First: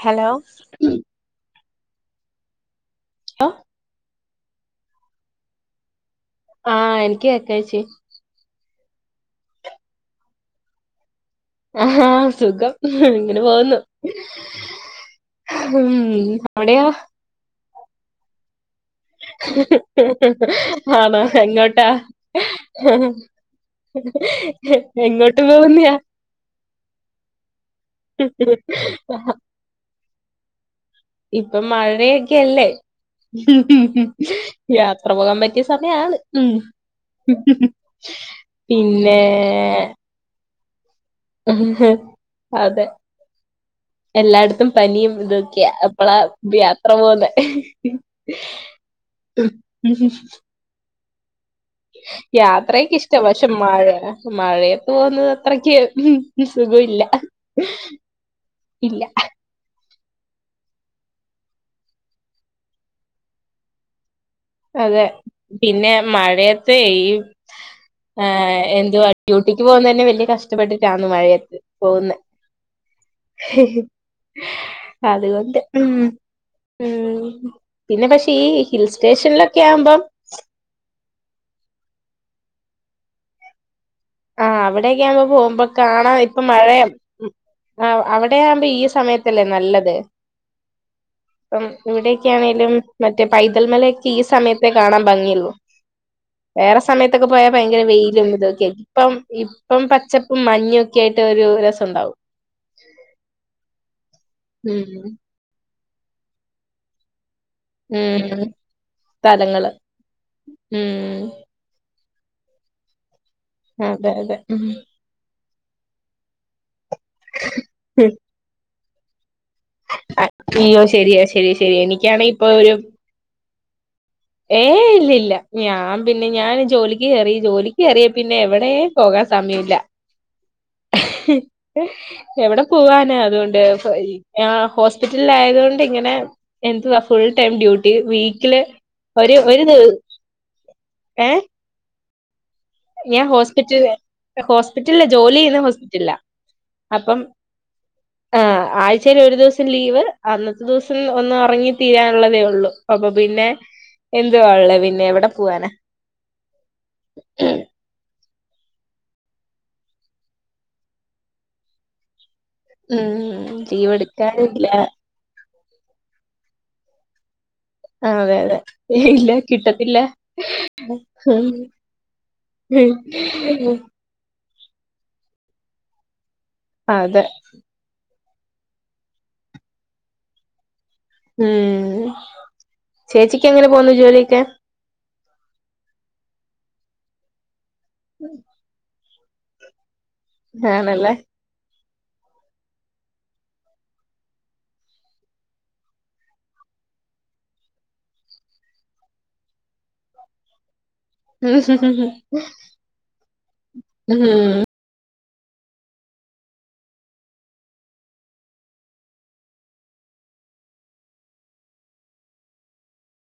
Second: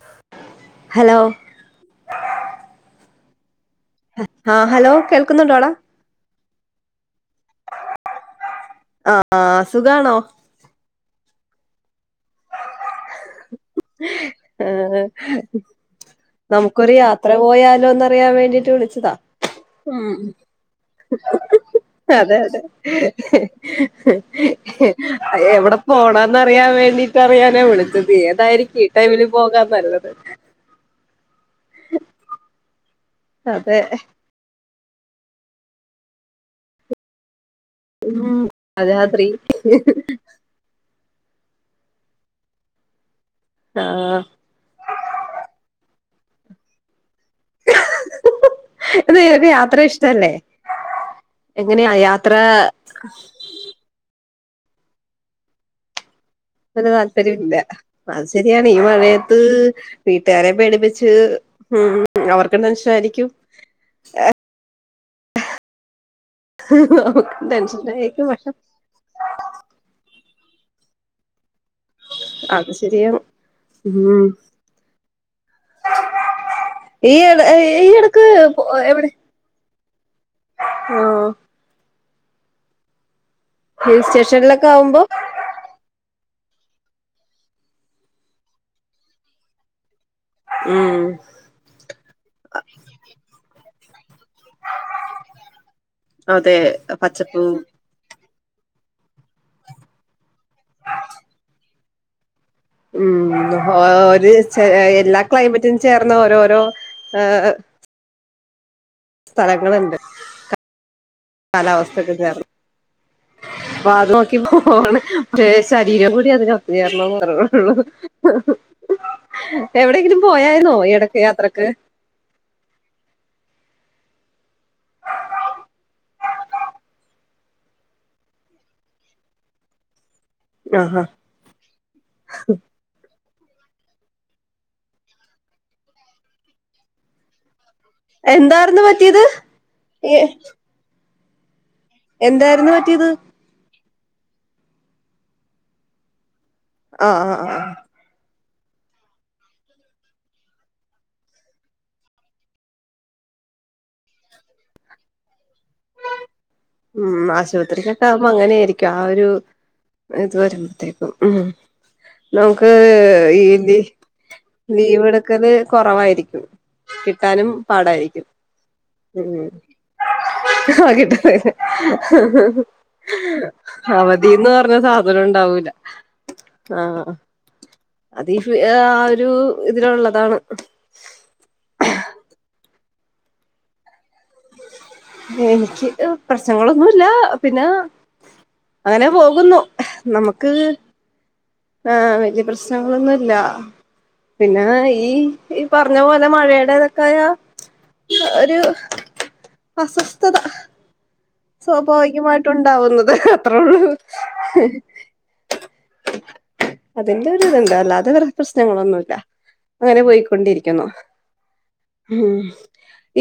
hello hello [unintelligible] ആഹ hello കേൾക്കുന്നുണ്ടോടാ ആഹ എനക്ക് എക്കച്ചി ആഹ സുഖാണോ ആ സുഖം ഇങ്ങനെ പോകുന്നു ആ ഉം അവിടെയോ നമുക്കൊരു യാത്ര പോയാലോന്ന് അറിയാൻ വേണ്ടിട്ട് വിളിച്ചു ഉ ആണോ എങ്ങോട്ടാ അതെ അതെ എങ്ങോട്ട് എവിടെ പോകുന്നയാ പോണന്ന് അറിയാൻ വേണ്ടീട്ട് അറിയാനാ വിളിച്ച അ ഏതായിരിക്കും ഈ ടൈമില് പോകാ വരത് ഇപ്പൊ മഴയൊക്കെല്ലേ അതെ യാത്ര പോകാൻ പറ്റിയ സമയാണ് ഉ ഉ അത് രാത്രി ഉ അതെ ആ എല്ലായിടത്തും പനിയും ഇതൊക്കെയ അപ്പള യാത്ര പോുന്ന ഇത്നിക്ക് യാത്ര ഇഷ്ടല്ലേ എങ്ങനെയാ യാത്ര യാത്രയൊക്ക ഇഷ്ട പക്ഷെ മഴ മഴയത്ത് പോകുന്നത് അത്രക്ക് ഒരു സുഖമില്ല താല്പര്യം ഇില്ല അത് ശരിയാണ് ഈ ഇല്ല മഴയത്ത് വീട്ടുകാരെ പേടിപ്പ അവർക്ക് എന്ത മനഷായിരിക്കും അതെ പിന്നെ മഴയത്തെ ഈ നമുക്കും ആ ടെൻഷനായിരിക്കും പക്ഷെ എന്തുവാ ഡ്യൂട്ടിക്ക് പോകൻ തന്നെ വലിയ കഷ ഇഷ്ടപ്പെട്ടിട്ടാണ് മഴയത്ത് പോുന്ന അത് ശരിയാണ് ഉം അതുകൊണ്ട് ഈ ഉം എട ഈ പിന്നെ എടക്ക് പക്ഷെ ഈ ഹിൽ എവിടെ സ്റ്റേഷനിലൊക്കെ ആകുമ്പോം [unintelligible] ആ ഹിൽ ആഹ് സ്റ്റേഷനിലൊക്കെ ആവുമ്പോ അവിടെയക്കെകുമ്പ പോുമ്പോ കാണാൻ പറ്റ ഇപ്പൊ മഴ ആ അവിടെയാവുമ്പോ ഈ സമയത്തല്ലേ നല്ലത് ഉം അപ്പം ഇവിടെൊക്കെയ ആണെേലും മറ്റേ പൈതൽ മലൊക്കെ ഈ സമയത്തെ കാണാൻ ഭംഗിയള്ളൂ അതെ വേറെ സമയത്തൊക്കെ പച്ചപ്പ് പോയാ ഭയങ്കര വെയിലും ഇതൊക്കെയ ആി ഇപ്പം ഇപ്പം പച്ചപ്പും മഞ്ഞും ഒക്കെ ആയിട്ട് ഒരു രസുണ്ടാവും ഉം ഉം എല്ലാ ക്ലൈമറ്റും ചേർന്ന് ഓരോരോ ഉം സ്ഥലങ്ങള് സ്ഥലങ്ങളുണ്ട് ഉം കാലാവസ്ഥക്കെ ചേർന്ന് ാത് അതെ അതെ നോക്കി ഉം പോണ േ ശരീരം കൂടി അത് കത്ത്ുചേരണംന്ന് പറുള്ളൂ അയ്യോ ഈ ശരിയ എടക്ക് ശരി യാത്രക്ക് ശെരി എനിക്കാാണ് ഇപ്പൊ ഒരു ഏ ഇല്ലല്ല ഞാൻ പിന്നെ ഞാൻ ജോലിക്ക് കേയറി ജോലിക്ക് കയറിയാ പിന്നെ എവിടെ പോകാ സമയല്ല ആഹാ എവിടെ പോവാനാ അതുകൊണ്ട് ഹോസ്പിറ്റലിൽയതൊണ്ട് ഇങ്ങനെ എവാ ഫുൾ ടൈം ഡ്യട്ടി വീക്കില് എന്തായിരുന്നു പറ്റിയത് ഒരു വര ഏ എന്താ ഞാൻ ഹോസ്പിറ്റൽ ഹോസ്പിറ്റലില്ല ജോലി ചെയ്യുന്ന ഹോസ്പിറ്റലില്ല ആഹ ആഹ ആഹ ആഴ്ചൽ ഒരു ദിവസം ലീവ് അന്നത്തെ ദിവസം ഒന്ന് ഇറങ്ങി തീരാനുള്ളതേ ഉള്ളൂ അപ്പൊ പിന്നെ എന്തുവാ ഉള്ള പിന്നെ എവിടെ പോവാനാ ഉം ആശുപത്രിക്ക്ക്ക അ അങ്ങനൊയിരിക്കും ആ ഒരു ഇത് വരുമ്പോത്തേക്കും ഉ നമുക്ക് ഉം ലീവ് എടുക്കാനില്ല ലീവ് എടുക്കല് കുറവായിരിക്കും കിട്ടാനും പാടായിരിക്കും അതെ അതെ ഇല്ല ഉം കിട്ടത്തില്ല ആ വിയ ന്ന് പറഞ്ഞ സാധനം ഉണ്ടാവൂില്ല ആഹ അതെ അത്ീ ആ ഒരു ഇതിലള്ളതാണ് ഉം ചേച്ചിക്ക് എങ്ങനെ പോന്നു ജോലിയൊക്കെ എനിക്ക് പ്രശ്നങ്ങളൊന്നുമല്ല പിന്നെ ഉം അങ്ങനെ പോകുന്നു നമുക്ക് ആണല്ലേ ആഹ വലയ പ്രശ്നങ്ങളൊന്നുംല്ല പിന്നെ ഈ ഈ പറഞ്ഞ പോലെ മഴയുടെ ഇതൊക്കെ ഒരു അസ്വസ്ഥത സ്വാഭാവികമായിട്ടുണ്ടാവുന്നത് അത്രോള്ളൂ ഉം [unintelligible] [unintelligible] അതിന്റെ ഒരു ഇതുണ്ട് അല്ലാതെ വെറെ പ്രശ്നങ്ങളൊന്നുമല്ല അങ്ങനെ പോയിക്കൊണ്ടിരിക്കുന്നു ഉം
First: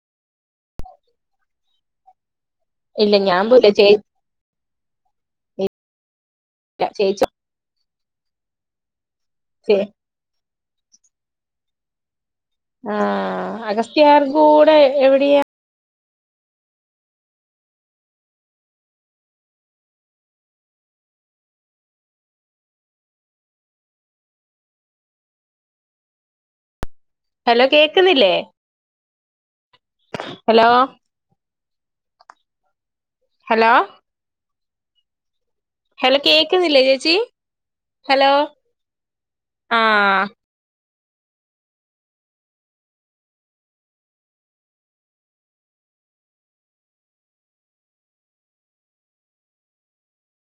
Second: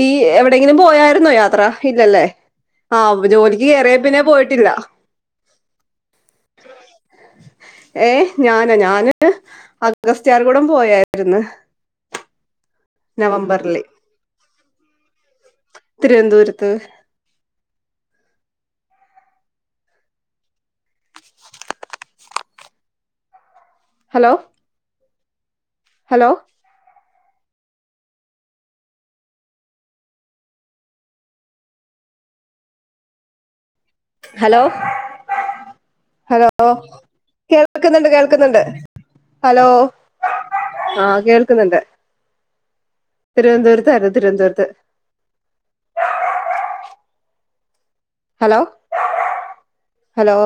ഈ എവിടെെങ്കിലും പോയായിരുന്നോ യാത്ര ഇല്ലല്ലേ ഇല്ല ആഹ് ഞാൻ ജോലിക്ക് പോയില്ല ചേ കേയറിയ പിന്നെ പോയിട്ടില്ല ഇല്ല ചേച്ചി ഏ ഞാനാ ഞാന് ചേച്ചി അഗസ്ത്യാർ കുടം പോയായിരുന്ന് ആ അഗസ്ത്യാർ കൂടെ എവിടെയാ തിരുവനന്തപുരത്ത് ഹലോ ഹലോ ഹലോ കേക്കുന്നില്ലേ ഹലോ ഹലോ ഹലോ ഹലോ കേക്കുന്നില്ലേ ചേച്ചി കേൾക്കുന്നുണ്ട് ഹലോ കേൾക്കുന്നുണ്ട് ഹലോ ആഹ് ആഹ കേൾക്കുന്നുണ്ട് തിരുവനന്തപുരത്ത ആല്ലോ തിരുവനന്തപുരത്ത് [unintelligible] ഹലോ ഹലോ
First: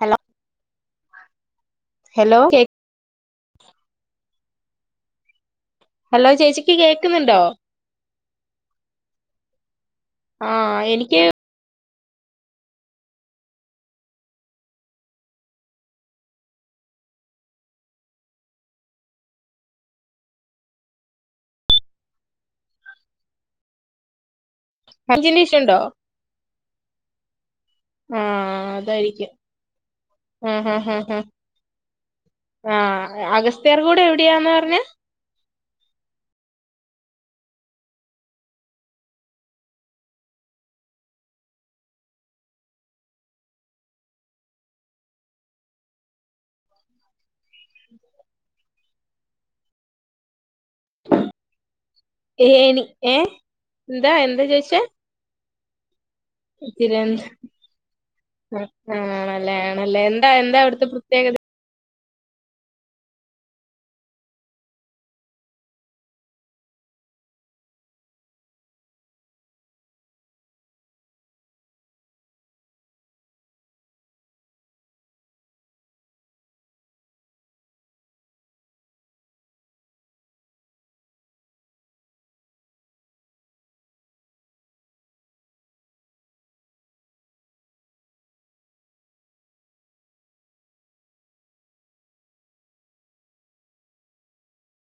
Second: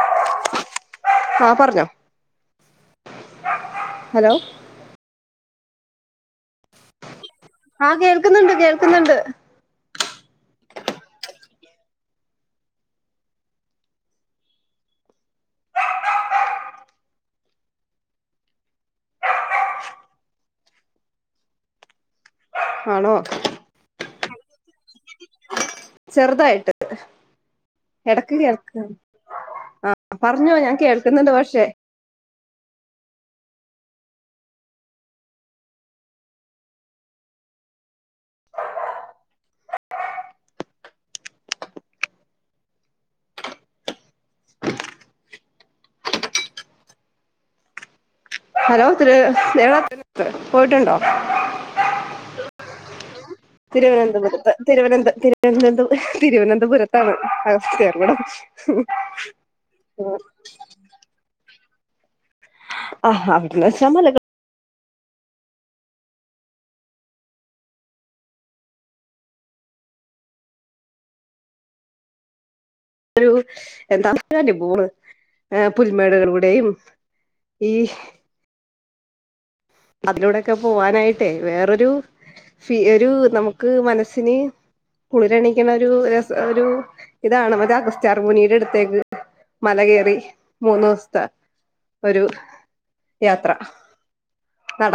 ഹലോ ആഹ് പറഞ്ഞോ ഹലോ കേ- ഹലോ ഹലോ ചേച്ചിക്ക് കേക്കുന്നുണ്ടോ കേക്കുന്നുണ്ട് കേൾക്കുന്നുണ്ട് ആഹ് എനിക്ക് ആണോ [unintelligible] [unintelligible] ചെറുതായിട്ട് ഇടക്ക് കേൾക്ക ആഹ് അതായിരിക്കും ആ പറഞ്ഞോ ഞാൻ കേൾക്കുന്നുണ്ട് പക്ഷേ ആഹ അഗസ്ത്യാർ കൂടെ എവിടെയാാന്ന് പറഞ്ഞേ ഹലോത്ര എത്ര [unintelligible] പോയിട്ടുണ്ടോ ഏനി ഏഹ് എന്താ എന്താ തിരുവനന്തപുരത്ത് ചോയിച്ചേ തിരുവന്ത തിരു- [unintelligible] തിരുവനന്തപുരത്താണ് തിരുവനന്തപുരം അഗസ്ത്യാർ കുടം പ്രത്യകത ആഹാ അവിടെന്ന് വെച്ച മലകള് ഒരു എന്താെ [unintelligible] പോണ് പുൽമേടകളൂടെയും ഈ അതിലൂടെൊക്കെ പോവാനായിട്ടേ വേറൊരു ഫീ ഒരു നമുക്ക് മനസ്സിന് കുളിര എണിക്കണ ഒരു രസ ഒരു ഇതാണ് മറ്റേ അഗസ്ത്യാർമുനിയുടെ അടുത്തേക്ക് മലകയറി മൂന്ന് ദിവസത്തെ ഒരു യാത്ര നട